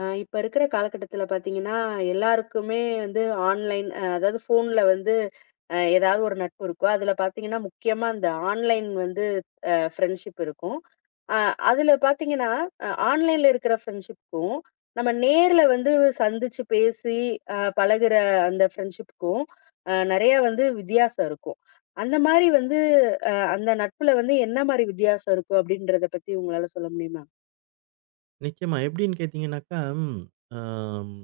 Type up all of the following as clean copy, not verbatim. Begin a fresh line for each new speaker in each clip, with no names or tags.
இப்ப இருக்கிற காலகட்டத்தில பார்த்தீங்கன்னா, எல்லாருக்குமே வந்து ஆன்லைன் அதாவது ஃபோன்ல வந்து ஏதாவது ஒரு நட்பு இருக்கும். அதில பார்த்தீங்கன்னா, முக்கியமா இந்த ஆன்லைன் வந்து ஃப்ரெண்ட்ஷிப் இருக்கும். அ அதில பார்த்தீங்கன்னா, ஆன்லைன்ல இருக்கிற ஃப்ரெண்ட்ஷிப்க்கும், நம்ம நேர்ல வந்து சந்திச்சு பேசி பழகுற அந்த ஃப்ரெண்ட்ஷிப்க்கும் நெறையா வந்து வித்தியாசம் இருக்கும். அந்த மாரி வந்து அந்த நட்புல வந்து என்ன மாரி வித்தியாசம் இருக்கும்? அப்படின்றத பத்தி உங்களால சொல்ல முடியுமா?
நிச்சயமா. எப்படின்னு கேட்டீங்கன்னாக்கா, ஆம்.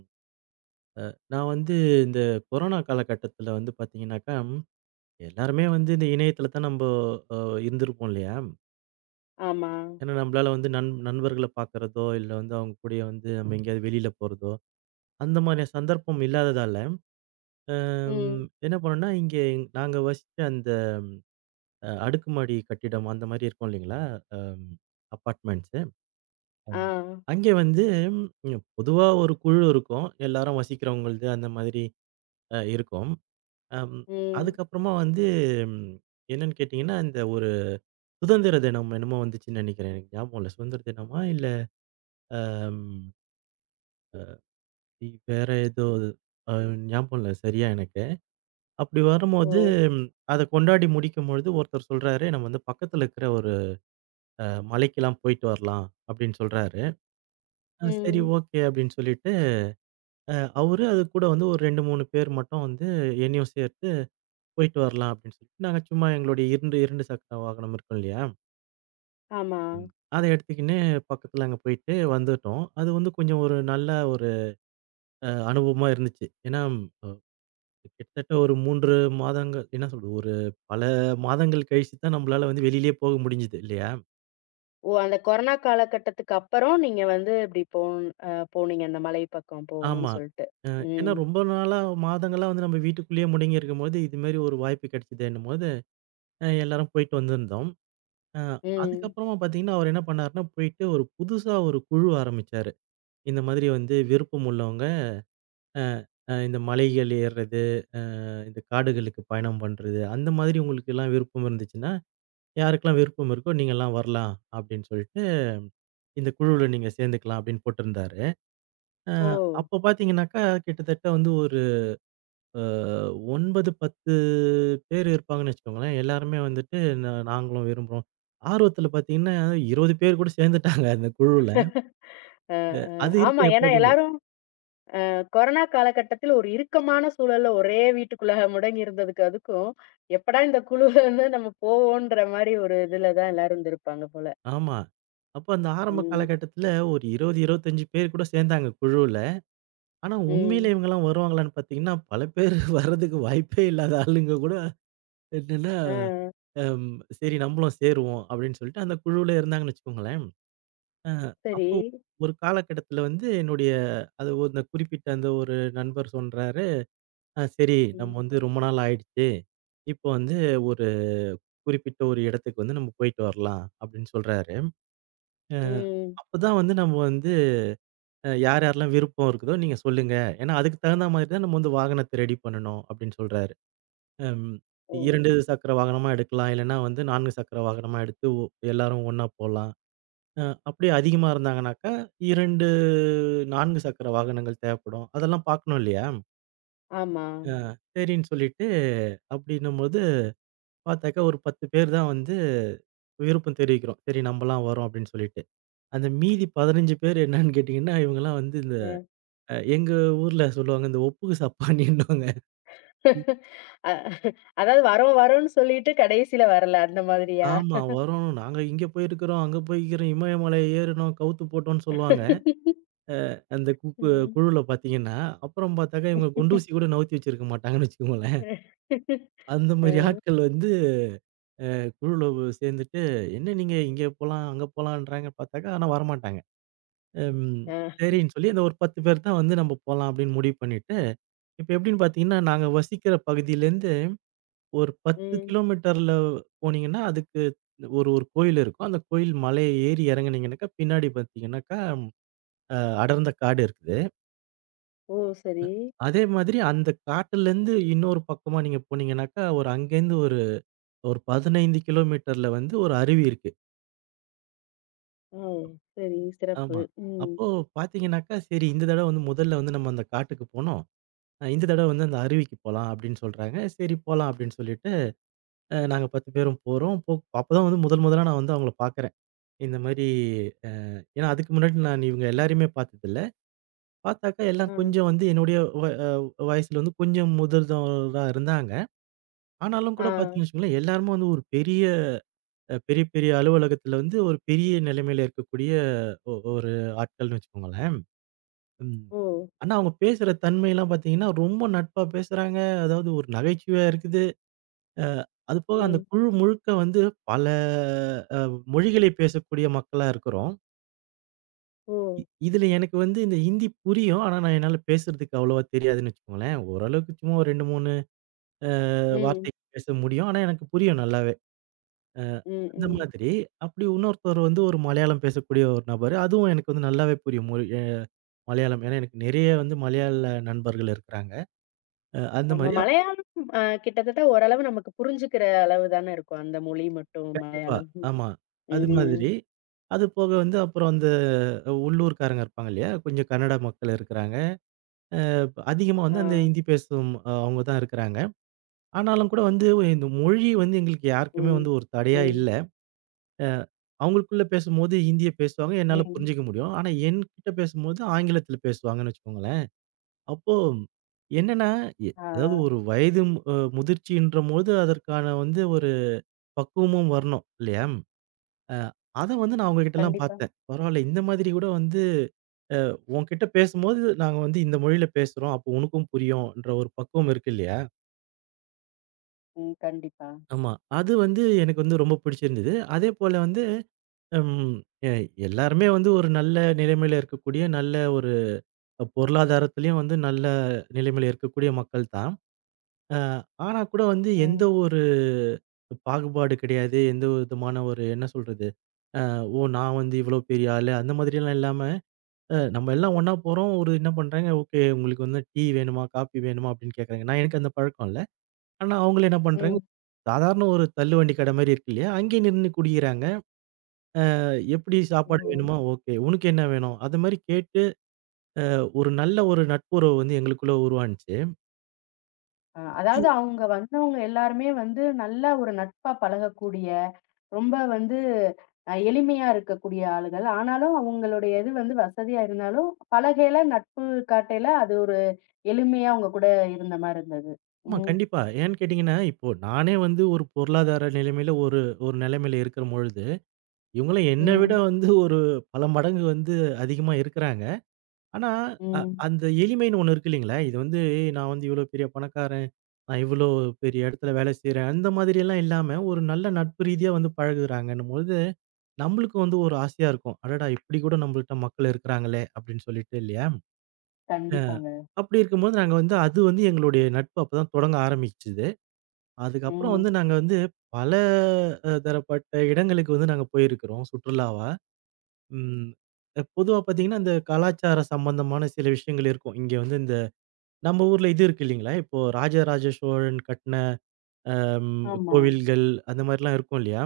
நான் வந்து இந்த கொரோனா காலகட்டத்தில வந்து பார்த்தீங்கன்னாக்கா, எல்லாருமே வந்து இந்த இணையத்தில தான் நம்ப அ இருந்திருப்போம் இல்லையா?
ஆமா.
ஏன்னா நம்பளால வந்து நண்பர்கள பார்க்கறதோ, இல்ல வந்து அவங்க கூடயே வந்து நம்ம எங்கேயாவது வெளியில போறதோ, அந்த மாரியான சந்தர்ப்பம் இல்லாததால,
ம்.
என்ன பண்ணோம்னா, இங்கே நாங்க வசிச்ச அந்த அடுக்குமாடி கட்டிடம் அந்த மாரி இருக்கும் இல்லைங்களா? Um apartments.
ஆ.
ஆமா. அங்கே வந்து பொதுவா ஒரு குழு இருக்கும். எல்லாரும் வசிக்கிறவங்கள்து அந்த மாதிரி இருக்கும். அம்
ம்.
அதுக்கப்புறமா வந்து ம் என்னன்னு கேட்டீங்கன்னா, இந்த ஒரு சுதந்திர தினம் என்னமோ வந்துச்சுன்னு நினைக்கிறேன். எனக்கு ஞாபகம் இல்ல. சுதந்திர தினமா இல்ல ம் வேற ஏதோ அ ஞாபகம் இல்ல சரியா எனக்கு. அப்படி
ஓ!
வரும்போது ம் அத கொண்டாடி முடிக்கும்பொழுது ஒருத்தர் சொல்றாரு, "நம்ம வந்து பக்கத்துல இருக்கிற ஒரு அ மலைக்கெல்லாம் போயிட்டு வரலாம்." அப்படின்னு சொல்றாரு. சரி,
ம்.
ஓகே, அப்படின்னு சொல்லிட்டு, அ அவரு அது கூட வந்து ஒரு 2, 3 பேர் மட்டும் வந்து என்னையும் சேர்த்து போயிட்டு வரலாம் அப்படின்னு சொல்லிட்டு, நாங்க சும்மா எங்களுடைய 2, 2 சக்கர வாகனம் இருக்கும் இல்லையா?
ஆமா.
ம். அத எடுத்துக்கின்னு பக்கத்துல அங்க போயிட்டு வந்துட்டோம். அது வந்து கொஞ்சம் ஒரு நல்ல ஒரு அனுபவமா இருந்துச்சு. ஏன்னா, அ கிட்டத்தட்ட ஒரு 3 மாதங்கள், என்ன சொல்றது, ஒரு பல மாதங்கள் கழிச்சு தான் நம்மளால வந்து வெளியிலயே போக முடிஞ்சது இல்லையா?
ஓ! அந்த கொரோனா காலகட்டத்துக்கு அப்புறம் நீங்க வந்து இப்படி போன் போனீங்க அந்த மலை பக்கம்
ஆமா.
போகணும்னு சொல்ட்டு.
ஏன்னா
ம்.
ரொம்ப நாளா, மாதங்களா வந்து நம்ம வீட்டுக்குள்ளேயே முடங்கி இருக்கும்போது, இது மாரி ஒரு வாய்ப்பு கிடைச்சதுன்னும்போது, எல்லாரும் போயிட்டு வந்திருந்தோம். அ
ம்.
அதுக்கப்புறமா பார்த்தீங்கன்னா, அவர் என்ன பண்ணாருன்னா, போயிட்டு ஒரு புதுசா ஒரு குழு ஆரம்பிச்சாரு. இந்த மாதிரி வந்து விருப்பம் உள்ளவங்க, அ, இந்த மலைகள் ஏறுறது, அ இந்த காடுகளுக்கு பயணம் பண்றது, அந்த மாதிரி உங்களுக்கெல்லாம் விருப்பம் இருந்துச்சுன்னா, யாருக்கெல்லாம் விருப்பம் இருக்கோ நீங்கலாம் வரலாம் அப்படின்னு சொல்லிட்டு, இந்த குழுவுல நீங்க சேர்ந்துக்கலாம் அப்படின்னு போட்டிருந்தாரு. அ
ஓ!
அப்ப பார்த்தீங்கன்னாக்கா, கிட்டத்தட்ட வந்து ஒரு அ 9, 10 பேர் இருப்பாங்கன்னு வச்சுக்கோங்களேன். எல்லாருமே வந்துட்டு, " நாங்களும் விரும்புறோம்." ஆர்வத்துல பார்த்தீங்கன்னா, 20 பேர் கூட சேர்ந்துட்டாங்க அந்த குழுவுல.
அ, அ.
அது
ஆமா.
இருக்கும்
ஏன்னா
எப்போதுமே.
எல்லாரும் கொரோனா காலகட்டத்தில ஒரு இறுக்கமான சூழல்ல ஒரே வீட்டுக்குள்ள முடங்கி இருந்ததுக்கு அதுக்கும், எப்படா இந்த குழுவிலருந்து நம்ம போவோன்ற மாரி ஒரு இதுல தான் எல்லாரும் இருந்திருப்பாங்க போல.
ஆமா. அப்ப அந்த ஆரம்ப
ம்.
காலகட்டத்துல ஒரு 20, 25 பேர் கூட சேர்ந்தாங்க குழுவுல. ஆனா
ம்.
உண்மையிலே இவங்கலாம் வருவாங்களான்னு பார்த்தீங்கன்னா, பல பேர் வர்றதுக்கு வாய்ப்பே இல்லாத ஆளுங்க கூட என்னன்னா,
ஆ
அம் சரி நம்மளும் சேருவோம் அப்படின்னு சொல்லிட்டு அந்த குழுவுல இருந்தாங்கன்னு வச்சுக்கோங்களேன். அ
சரி.
அப்போ ஒரு காலகட்டத்துல வந்து என்னுடைய அது அந்த குறிப்பிட்ட அந்த ஒரு நண்பர் சொல்றாரு, " சரி நம்ம
ம்.
வந்து ரொம்ப நாள் ஆயிடுச்சு. இப்போ வந்து ஒரு குறிப்பிட்ட ஒரு இடத்துக்கு வந்து நம்ம போயிட்டு வரலாம்" அப்படின்னு சொல்றாரு. அ
ம்.
அப்பதான் வந்து நம்ம வந்து யார் யாரெல்லாம் விருப்பம் இருக்குதோ நீங்க சொல்லுங்க. ஏன்னா அதுக்கு தகுந்த மாதிரி தான் நம்ம வந்து வாகனத்த ரெடி பண்ணணும் அப்படின்னு சொல்றாரு. அம்
ஓ!
2 சக்கர வாகனமா எடுக்கலாம். இல்லன்னா வந்து 4 சக்கர வாகனமா எடுத்து எல்லாரும் ஒண்ணா போலாம். அ அப்படியே அதிகமா இருந்தாங்கனாக்கா 2, 4 சக்கர வாகனங்கள் தேவைப்படும். அதெல்லாம் பார்க்கணும் இல்லையா?
ஆமா.
சரின்னு சொல்லிட்டு அப்படின்னும்போது பார்த்தாக்கா ஒரு 10 பேர் தான் வந்து விருப்பம் தெரிவிக்கிறோம். சரி நம்மலாம் வரோம் அப்படின்னு சொல்லிட்டு. அந்த மீதி 15 பேர் என்னன்னு கேட்டீங்கன்னா, இவங்கலாம் வந்து இந்த
அ.
எங்க ஊர்ல சொல்லுவாங்க இந்த ஒப்புக்கு சப்பாணின்னுவாங்க.
அ அதாவது வரோம் வரோம்ன்னு சொல்லிட்டு கடைசில வரல அந்த மாதிரியா?
ஆமா. வரும். நாங்க இங்க போயிருக்கிறோம், அங்க போயிருக்கிறோம், இமயமலை ஏறினோம், கவுத்து போட்டோம்ன்னு சொல்லுவாங்க. அந்த
ம்.
குழுல பார்த்தீங்கன்னா, அப்புறம் பார்த்தாக்கா இவங்க குண்டூசி கூட நவுத்தி வச்சிருக்க மாட்டாங்கன்னு வச்சுக்கோங்களேன். அந்த
அ,
மாரி ஆட்கள் வந்து குழுல சேர்ந்துட்டு, "என்ன நீங்க இங்க போலாம், அங்க போலான்றாங்க" பார்த்தாக்கா, ஆனா வரமாட்டாங்க. ம்.
அ,
சரின்னு சொல்லி அந்த ஒரு 10 பேர் தான் வந்து நம்ம போலாம் அப்படின்னு முடிவு பண்ணிட்டு, இப்ப எப்படின்னு பார்த்தீங்கன்னா, நாங்க வசிக்கிற பகுதியிலேருந்து ஒரு 10
ம்.
கிலோமீட்டர்ல போனீங்கன்னா, அதுக்கு ஒரு ஒரு கோயில் இருக்கும். அந்த கோயில் மலைய ஏறி இறங்குனீங்கனாக்கா, பின்னாடி பார்த்தீங்கன்னாக்கா, அ அடர்ந்த காடு இருக்குது.
ஓ! சரி.
அதே மாதிரி அந்த காட்டுலேருந்து இன்னொரு பக்கமா நீங்க போனீங்கனாக்கா, ஒரு அங்கேருந்து ஒரு ஒரு 15 கிலோமீட்டர்ல வந்து ஒரு அருவி இருக்கு.
ஓ! சரி, சிறப்பு.
ஆமா.
ம்.
அப்போ பார்த்தீங்கனாக்கா, சரி இந்த தடவ வந்து முதல்ல வந்து நம்ம அந்த காட்டுக்கு போனோம். இந்த தடவ வந்து அந்த அருவிக்கு போலாம் அப்டின்னு சொல்றாங்க. சரி போலாம் அப்டின்னு சொல்லிட்டு நாங்க 10 பேரும் போறோம். அப்பதான் வந்து முதல் முதலா நான் வந்து அவங்கள பார்க்குறேன். இந்த மாரி அ ஏன்னா அதுக்கு முன்னாடி நான் இவங்க எல்லாரையுமே பார்த்ததில்ல. பார்த்தாக்கா
ஆ,
எல்லாம் கொஞ்சம் வந்து என்னுடைய வ அ வயசுல வந்து கொஞ்சம் முதிர்ந்தவரா இருந்தாங்க. ஆனாலும்
ஆ.
கூட பார்த்தீங்கன்னு வச்சுக்கோங்களேன், எல்லாருமே வந்து ஒரு பெரிய, பெரிய பெரிய அலுவலகத்தில வந்து ஒரு பெரிய நிலைமையில இருக்கக்கூடிய ஒரு ஆட்கள்னு வச்சுக்கோங்களேன். ம்.
ஓ!
ஆனா அவங்க பேசுற தன்மைலாம் பார்த்தீங்கன்னா, ரொம்ப நட்பா பேசுறாங்க. அதாவது ஒரு நகைச்சுவையா இருக்குது. அ அது போக அந்த
ம்.
குழு முழுக்க வந்து பல அ மொழிகளை பேசக்கூடிய மக்களா இருக்கிறோம்.
ஓ!
இதுல எனக்கு வந்து இந்த ஹிந்தி புரியும். ஆனா, நான் என்னால பேசுறதுக்கு அவ்வளவா தெரியாதுன்னு வச்சுக்கோங்களேன். ஓரளவுக்கு சும்மா ஒரு 2, 3 அ
ம்.
வார்த்தை பேச முடியும். ஆனா, எனக்கு புரியும் நல்லாவே. அ
ம்,
அந்த
ம்.
மாதிரி அப்படி இன்னொருத்தர் வந்து ஒரு மலையாளம் பேசக்கூடிய ஒரு நபரு. அதுவும் எனக்கு வந்து நல்லாவே புரியும் மொழி, மலையாளம். ஏன்னா, எனக்கு நெறைய வந்து மலையாள நண்பர்கள் இருக்கிறாங்க. அந்த
ஆமா.
மாரி.
மலையாளம் கிட்டத்தட்ட ஓரளவு நமக்கு புரிஞ்சுக்கிற அளவு தான இருக்கும். அந்த மொழி மட்டும்
கண்டிப்பா.
மலையாளம்.
ஆமா. அது
ம்.
மாதிரி. அது போக வந்து அப்புறம் அந்த உள்ளூர்க்காரங்க இருப்பாங்க இல்லையா? கொஞ்சம் கன்னட மக்கள் இருக்கிறாங்க. அதிகமா
ஆ.
வந்து அந்த ஹிந்தி பேசும் அவங்க தான் இருக்கிறாங்க. ஆனாலும் கூட வந்து இந்த மொழி வந்து எங்களுக்கு யாருக்குமே
ம்.
வந்து ஒரு தடையா
ம்.
இல்ல. அ அவங்களுக்குள்ள பேசும்போது ஹிந்திய பேசுவாங்க. என்னால
ம்.
புரிஞ்சுக்க முடியும். ஆனா என்கிட்ட பேசும்போது ஆங்கிலத்தில பேசுவாங்கன்னு வச்சுக்கோங்களேன். அப்போ என்னன்னா,
ஆ.
அதாவது ஒரு வயது முதிர்ச்சின்றபோது அதற்கான வந்து ஒரு பக்குவமும் வரணும் இல்லையா? அ அத வந்து நான் அவங்ககிட்டலாம்
கண்டிப்பா.
பார்த்தேன். பரவால்ல இந்த மாதிரி கூட வந்து உன்கிட்ட பேசும்போது நாங்க வந்து இந்த மொழியில பேசுறோம். அப்போ உனக்கும் புரியும்ன்ற ஒரு பக்குவம் இருக்கு இல்லையா?
ம். கண்டிப்பா.
ஆமா. அது வந்து எனக்கு வந்து ரொம்ப பிடிச்சிருந்தது. அதேபோல வந்து ம் எ எல்லாருமே வந்து ஒரு நல்ல நிலைமையில இருக்கக்கூடிய, நல்ல ஒரு பொருளாதாரத்திலயும் வந்து நல்ல நிலைமையில இருக்கக்கூடிய மக்கள் தான். அ ஆனா கூட வந்து எந்த
ம்.
ஒரு பாகுபாடு கிடையாது. எந்த விதமான ஒரு, என்ன சொல்றது, அ ஓ! நான் வந்து இவ்வளோ பெரிய ஆளு அந்த மாதிரியெல்லாம் இல்லாம, நம்ம எல்லாம் ஒண்ணா போறோம். ஒரு என்ன பண்றாங்க, ஓகே உங்களுக்கு வந்து டீ வேணுமா? காஃபி வேணுமா? அப்படின்னு கேட்கறாங்க. நான் எனக்கு அந்த பழக்கம் இல்ல. ஆனா அவங்களும் என்ன பண்றாங்க,
ம்.
சாதாரண ஒரு தள்ளுவண்டி கடை மாரி இருக்கு இல்லையா? அங்கேயே நின்னு குடிக்கிறாங்க. அ எப்படி சாப்பாடு
ம்.
வேணுமா? ஓகே. உனக்கு என்ன வேணும்? அது மாரி கேட்டு ஒரு நல்ல ஒரு நட்புறவு வந்து எங்களுக்குள்ள உருவானுச்சு.
அதாவது அவங்க வந்தவங்க எல்லாருமே வந்து நல்லா ஒரு நட்பா பழகக்கூடிய, ரொம்ப வந்து எளிமையா இருக்கக்கூடிய ஆளுகள். ஆனாலும் அவங்களுடைய இது வந்து வசதியா இருந்தாலும், பழகையில நட்பு காட்டையில அது ஒரு எளிமையா அவங்க கூட இருந்த மாரி இருந்தது.
ஆமா,
ம்.
கண்டிப்பா. ஏன்னு கேட்டீங்கன்னா, இப்போ நானே வந்து ஒரு பொருளாதார நிலைமையில ஒரு ஒரு நிலைமையில இருக்கிற பொழுது, இவங்கலாம் என்ன விட
ம்.
வந்து ஒரு பல மடங்கு வந்து அதிகமா இருக்கிறாங்க. ஆனா, அ
ம்.
அந்த எளிமைன்னு ஒண்ணு இருக்கு இல்லைங்களா? இது வந்து நான் வந்து இவ்வளோ பெரிய பணக்காரன், நான் இவ்வளோ பெரிய இடத்துல வேலை செய்றேன், அந்த மாதிரியெல்லாம் இல்லாம, ஒரு நல்ல நட்பு ரீதியா வந்து பழகுறாங்கன்னும்பொழுது, நம்மளுக்கு வந்து ஒரு ஆசையா இருக்கும். அடடா! இப்படி கூட நம்மள்ட்ட மக்கள் இருக்கிறாங்களே! அப்படின்னு சொல்லிட்டு இல்லையா? அ
கண்டிப்பாங்க.
அப்படி இருக்கும்போது நாங்க வந்து அது வந்து எங்களுடைய நட்பு அப்பதான் தொடங்க ஆரம்பிச்சுது. அதுக்கப்புறம்
ம்.
வந்து நாங்க வந்து பல தரப்பட்ட இடங்களுக்கு வந்து நாங்க போயிருக்கிறோம் சுற்றுலாவா. ம் பொதுவா பார்த்தீங்கன்னா, இந்த கலாச்சார சம்பந்தமான சில விஷயங்கள் இருக்கும். இங்க வந்து இந்த நம்ம ஊர்ல இது இருக்கு இல்லைங்களா? இப்போ ராஜராஜ சோழன் கட்டுன
ஆமா.
கோவில்கள் அந்த மாரிலாம் இருக்கும் இல்லையா?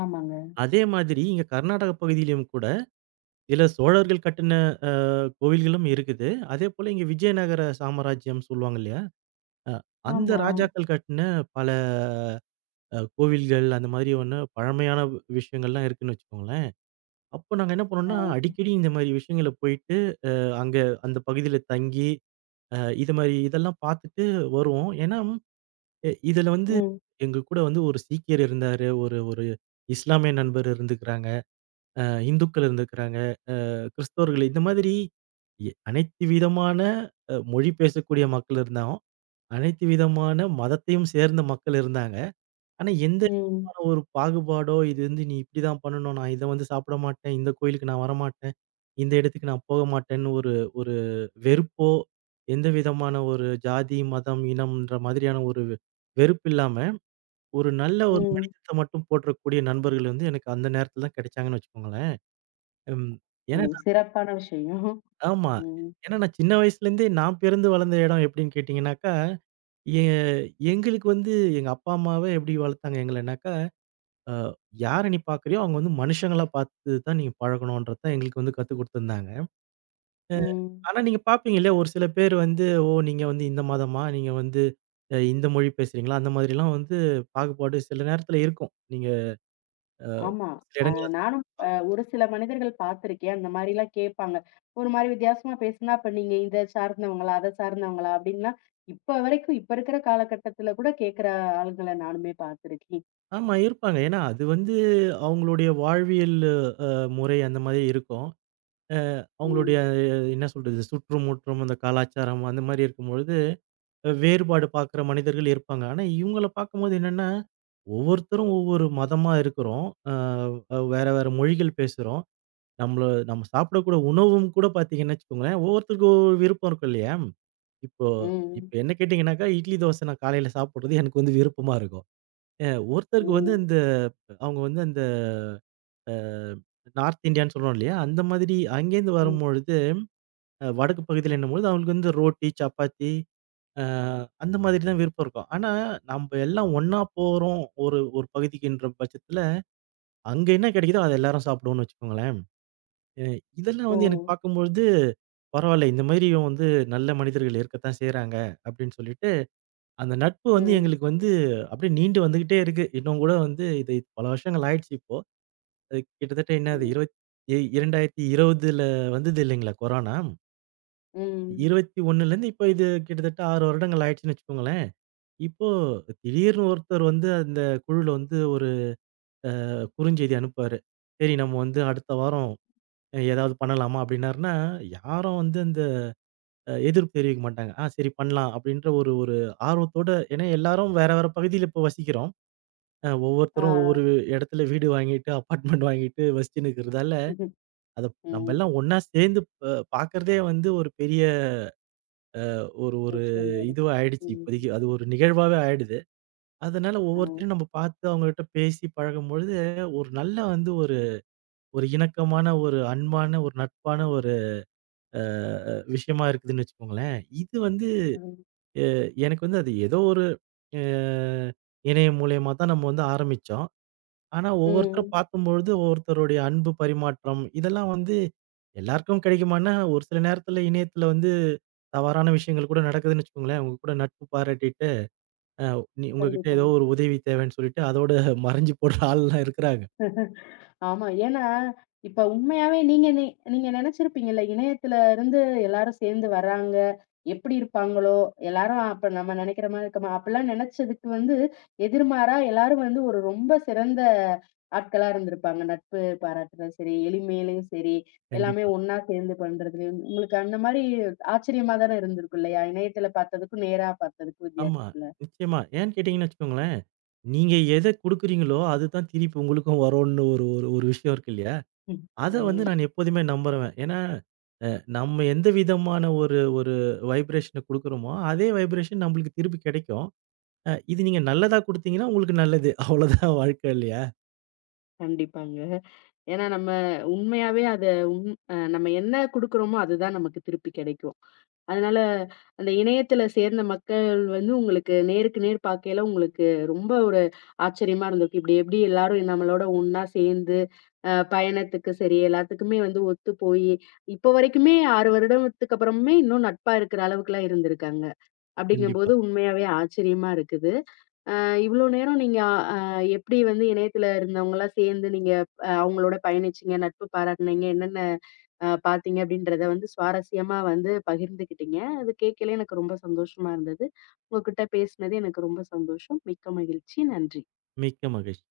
ஆமாங்க.
அதே மாதிரி இங்க கர்நாடக பகுதியிலும் கூட சில சோழர்கள் கட்டுன கோவில்களும் இருக்குது. அதேபோல இங்க விஜயநகர சாம்ராஜ்யம் சொல்லுவாங்க இல்லையா? அ அந்த
ஆமா.
ராஜாக்கள் கட்டுன பல கோவில்கள் அந்த மாதிரி ஒண்ணு பழமையான விஷயங்கள்லாம் இருக்குன்னு வச்சுக்கோங்களேன். அப்போ நாங்க என்ன பண்ணோம்னா,
அ.
அடிக்கடி இந்த மாரி விஷயங்கள போயிட்டு அங்க அந்த பகுதியில தங்கி, அ இது மாரி இதெல்லாம் பார்த்துட்டு வருவோம். ஏன்னா இதுல வந்து
ம்.
எங்க கூட வந்து ஒரு சீக்கியர் இருந்தாரு. ஒரு ஒரு இஸ்லாமிய நண்பர் இருந்துக்கிறாங்க. அ இந்துக்கள் இருந்துக்கிறாங்க. கிறிஸ்தவர்கள். இந்த மாதிரி அனைத்து விதமான மொழி பேசக்கூடிய மக்கள் இருந்தாலும், அனைத்து விதமான மதத்தையும் சேர்ந்த மக்கள் இருந்தாங்க. ஆனா, எந்த
ம்.
விதமான ஒரு பாகுபாடோ, இது வந்து நீ இப்படிதான் பண்ணணும், நான் இத வந்து சாப்பிட மாட்டேன், இந்த கோயிலுக்கு நான் வரமாட்டேன், இந்த இடத்துக்கு நான் போக மாட்டேன்னு ஒரு ஒரு வெறுப்போ, எந்த விதமான ஒரு ஜாதி, மதம், இனம்ன்ற மாதிரியான ஒரு வெறுப்பு இல்லாம ஒரு நல்ல ஒரு
ம்.
மனிதத்த மட்டும் போற்றக்கூடிய நண்பர்கள் வந்து எனக்கு அந்த நேரத்துல தான் கிடைச்சாங்கன்னு வச்சுக்கோங்களேன். ம்.
ஓ!
ஏன்னா
சிறப்பான விஷயம்.
ஆமா.
ம்.
ஏன்னா நான் சின்ன வயசுலேருந்தே நான் பிறந்து வளர்ந்த இடம் எப்படின்னு கேட்டிங்கனாக்கா, எ எங்களுக்கு வந்து எங்க அப்பா, அம்மாவே எப்படி வளர்த்தாங்க எங்களனாக்கா, அ யார நீ பார்க்குறியோ அவங்க வந்து மனுஷங்களா பார்த்து தான் நீங்க பழகணுன்றது தான் எங்களுக்கு வந்து கத்துக் குடுத்துருந்தாங்க. அ
ம்.
ஆனா நீங்க பார்ப்பீங்க இல்லையா, ஒரு சில பேர் வந்து, "ஓ! நீங்க வந்து இந்த மதமா? நீங்க வந்து இந்த மொழி பேசுறீங்களா?" அந்த மாதிரிலாம் வந்து பாகுபாடு சில நேரத்துல இருக்கும். நீங்க, அ
ஆமா.
சில
அ
இடங்கள்ல.
நானும் ஒரு சில மனிதர்கள் பார்த்துருக்கேன். அந்த மாரிலாம் கேட்பாங்க. ஒரு மாரி வித்தியாசமா பேசுனா, அப்ப நீங்க இத சார்ந்தவங்களா? அத சார்ந்தவங்களா? அப்படின்லாம் இப்ப வரைக்கும் இப்ப இருக்கிற காலகட்டத்தில கூட கேட்கிற ஆளுங்கள நானுமே பார்த்துருக்கேன்.
ஆமா, இருப்பாங்க. ஏன்னா அது வந்து அவங்களுடைய வாழ்வியல் அ முறை அந்த மாதிரி இருக்கும். அவங்களுடைய,
ம்.
என்ன சொல்றது, சுற்றும், முற்றும் அந்த கலாச்சாரம் அந்த மாதிரி இருக்கும்பொழுது, வேறுபாடு பார்க்குற மனிதர்கள் இருப்பாங்க. ஆனா இவங்கள பார்க்கும்போது என்னன்னா, ஒவ்வொருத்தரும் ஒவ்வொரு மதமா இருக்கிறோம். அ வேற வேற மொழிகள் பேசுறோம். நம்மள நம்ம சாப்பிடக்கூடிய உணவும் கூட பார்த்தீங்கன்னு வச்சுக்கோங்களேன், ஒவ்வொருத்தருக்கும் ஒவ்வொரு விருப்பம் இருக்கும் இல்லையா? இப்போ
ம்.
இப்போ என்ன கேட்டீங்கன்னாக்கா, இட்லி, தோசை நான் காலையில சாப்பிடுறது எனக்கு வந்து விருப்பமா இருக்கும். அ ஒருத்தருக்கு வந்து
ம்.
இந்த அவங்க வந்து அந்த அ நார்த் இந்தியான்னு சொல்றோம் இல்லையா? அந்த மாதிரி அங்கேருந்து
ம்.
வரும்பொழுது, வடக்கு பகுதியில என்னும்பொழுது அவங்களுக்கு வந்து ரோட்டி, சப்பாத்தி அ அந்த மாதிரி தான் விருப்பம் இருக்கும். ஆனா, நம்ப எல்லாம் ஒண்ணா போறோம் ஒரு ஒரு பகுதிக்குன்ற பட்சத்தில, அங்க என்ன கிடைக்குதோ அத எல்லாரும் சாப்பிடுவோம்னு வச்சுக்கோங்களேன். அ இதெல்லாம்
ஓ!
வந்து எனக்கு பார்க்கும்பொழுது, பரவால்ல இந்த மாதிரியும் வந்து நல்ல மனிதர்கள் இருக்கத்தான் செய்றாங்க அப்படின்னு சொல்லிட்டு, அந்த நட்பு வந்து
ம்.
எங்களுக்கு வந்து அப்படியே நீண்டு வந்துகிட்டே இருக்கு. இன்னும் கூட வந்து இது பல வருஷங்கள் ஆயிடுச்சு இப்போ. அது கிட்டத்தட்ட என்னது
ம்.
20 இ 2020ல வந்தது இல்லைங்களா கொரோனா?
ம்.
21லேருந்து இப்போ இது கிட்டத்தட்ட 6 வருடங்கள் ஆயிடுச்சுன்னு வச்சுக்கோங்களேன். இப்போ திடீர்னு ஒருத்தர் வந்து அந்த குழுல வந்து ஒரு குறுஞ்செய்தி அனுப்புவாரு. சரி நம்ம வந்து அடுத்த வாரம் ஏதாவது பண்ணலாமா? அப்படின்னாருன்னா, யாரும் வந்து அந்த, எதிர்ப்பு தெரிவிக்க மாட்டாங்க. ஆ சரி பண்ணலாம் அப்படின்ற ஒரு ஒரு ஆர்வத்தோட. ஏன்னா எல்லாரும் வேற வேற பகுதியில இப்போ வசிக்கிறோம்.
ஆ.
ஒவ்வொருத்தரும் ஒவ்வொரு இடத்துல வீடு வாங்கிட்டு, அபார்ட்மெண்ட் வாங்கிட்டு வசிச்சுன்னு இருக்கிறதால அத நம்ம
ம்.
எல்லாம் ஒண்ணா சேர்ந்து பார்க்கிறதே வந்து ஒரு பெரிய ஒரு ஒரு
விஷயம் அது.
இதுவா ஆயிடுச்சு
ம்.
இப்போதைக்கு. அது ஒரு நிகழ்வாவே ஆயிடுது. அதனால
ஆ.
ஒவ்வொருத்தரையும் நம்ம பார்த்து அவங்ககிட்ட பேசி பழகும்பொழுது, ஒரு நல்ல வந்து ஒரு ஒரு இணக்கமான, ஒரு அன்பான, ஒரு நட்பான ஒரு அ விஷயமா இருக்குதுன்னு வச்சுக்கோங்களேன். இது வந்து
ம்.
எ எனக்கு வந்து அது ஏதோ ஒரு அ இணையம் மூலியமா தான் நம்ம வந்து ஆரம்பிச்சோம். ஆனா ஒவ்வொருத்தர
ம்.
பார்க்கும்பொழுது, ஒவ்வொருத்தருடைய அன்பு பரிமாற்றம் இதெல்லாம் வந்து எல்லாருக்கும் கிடைக்குமான்னா, ஒரு சில நேரத்தில இணையத்தில வந்து தவறான விஷயங்கள் கூட நடக்குதுன்னு வச்சுக்கோங்களேன். உங்க கூட நட்பு பாராட்டிட்டு, அ நீ உங்ககிட்ட
கண்டிப்பா.
ஏதோ ஒரு உதவி தேவைன்னு சொல்லிட்டு, அதோட மறைஞ்சு போடுற ஆள்லாம் இருக்கிறாங்க.
ஆமா. ஏன்னா, இப்ப உண்மையாவே நீங்க நெனச்சிருப்பீங்கல்ல, இணையத்துல இருந்து எல்லாரும் சேர்ந்து வர்றாங்க. எப்படி இருப்பாங்களோ? எல்லாரும் அப்ப நம்ம நெனைக்கிற மாரி இருக்கமா? அப்பலாம் நெனச்சதுக்கு வந்து எதிர்மாறா எல்லாரும் வந்து ஒரு ரொம்ப சிறந்த ஆட்களா இருந்திருப்பாங்க. நட்பு பாராட்டுறதும் சரி, எளிமையிலயும் சரி, எல்லாமே
கண்டிப்பா.
ஒண்ணா சேர்ந்து பண்றதுலயும். உங்களுக்கு அந்த மாரி ஆச்சரியமா தானே இருந்திருக்கும் இல்லையா? இணையத்துல பார்த்ததுக்கும், நேரா பார்த்ததுக்கும்
ஆமா.
வித்தியாசத்துல?
நிச்சயமா. ஏன்னு கேட்டீங்கன்னு வச்சுக்கோங்களேன், நீங்க எத குடுக்குறீங்களோ, அதுதான் திருப்பி உங்களுக்கும் வரும்னு ஒரு ஒரு ஒரு விஷயம் இருக்கு இல்லையா?
ம்.
அத வந்து
ம்.
நான் எப்போதுமே நம்புறவன். ஏன்னா, அ நம்ம எந்த விதமான ஒரு ஒரு வைப்ரேஷன குடுக்குறோமோ, அதே வைப்ரேஷன் நம்மளுக்கு திருப்பி கிடைக்கும். இது நீங்க நல்லதா குடுத்தீங்கன்னா உங்களுக்கு நல்லது. அவ்வளோதான் வாழ்க்கை இல்லையா?
கண்டிப்பாங்க. ஏன்னா நம்ம உண்மையாவே அத உண் அ நம்ம என்ன குடுக்குறோமோ, அதுதான் நமக்கு திருப்பி கிடைக்கும். அதனால அந்த இணையத்தில சேர்ந்த மக்கள் வந்து உங்களுக்கு நேருக்கு நேர் பார்க்கையில உங்களுக்கு ரொம்ப ஒரு ஆச்சரியமா இருந்திருக்கும். இப்படி எப்படி எல்லாரும் நம்மளோட ஒண்ணா சேர்ந்து பயணத்துக்கு சரி, எல்லாத்துக்குமே வந்து ஒத்து போயி, இப்போ வரைக்குமே 6 வருடத்துக்கு அப்புறமுமே இன்னும் நட்பா இருக்கிற அளவுக்குலாம் இருந்திருக்காங்க.
கண்டிப்பா.
அப்படிங்கும்போது உண்மையாவே ஆச்சரியமா இருக்குது. இவ்ளோ நேரம் நீங்க அ எப்படி வந்து இணையத்துல இருந்தவங்கலாம் சேர்ந்து நீங்க அவங்களோட பயணிச்சீங்க, நட்பு பாராட்டுனீங்க, என்னென்ன பார்த்தீங்க அப்படின்றத வந்து சுவாரஸ்யமா வந்து பகிர்ந்துக்கிட்டீங்க. அது கேட்கலே எனக்கு ரொம்ப சந்தோஷமா இருந்தது. உங்ககிட்ட பேசினது எனக்கு ரொம்ப சந்தோஷம். மிக்க மகிழ்ச்சி. நன்றி.
மிக்க மகிழ்ச்சி.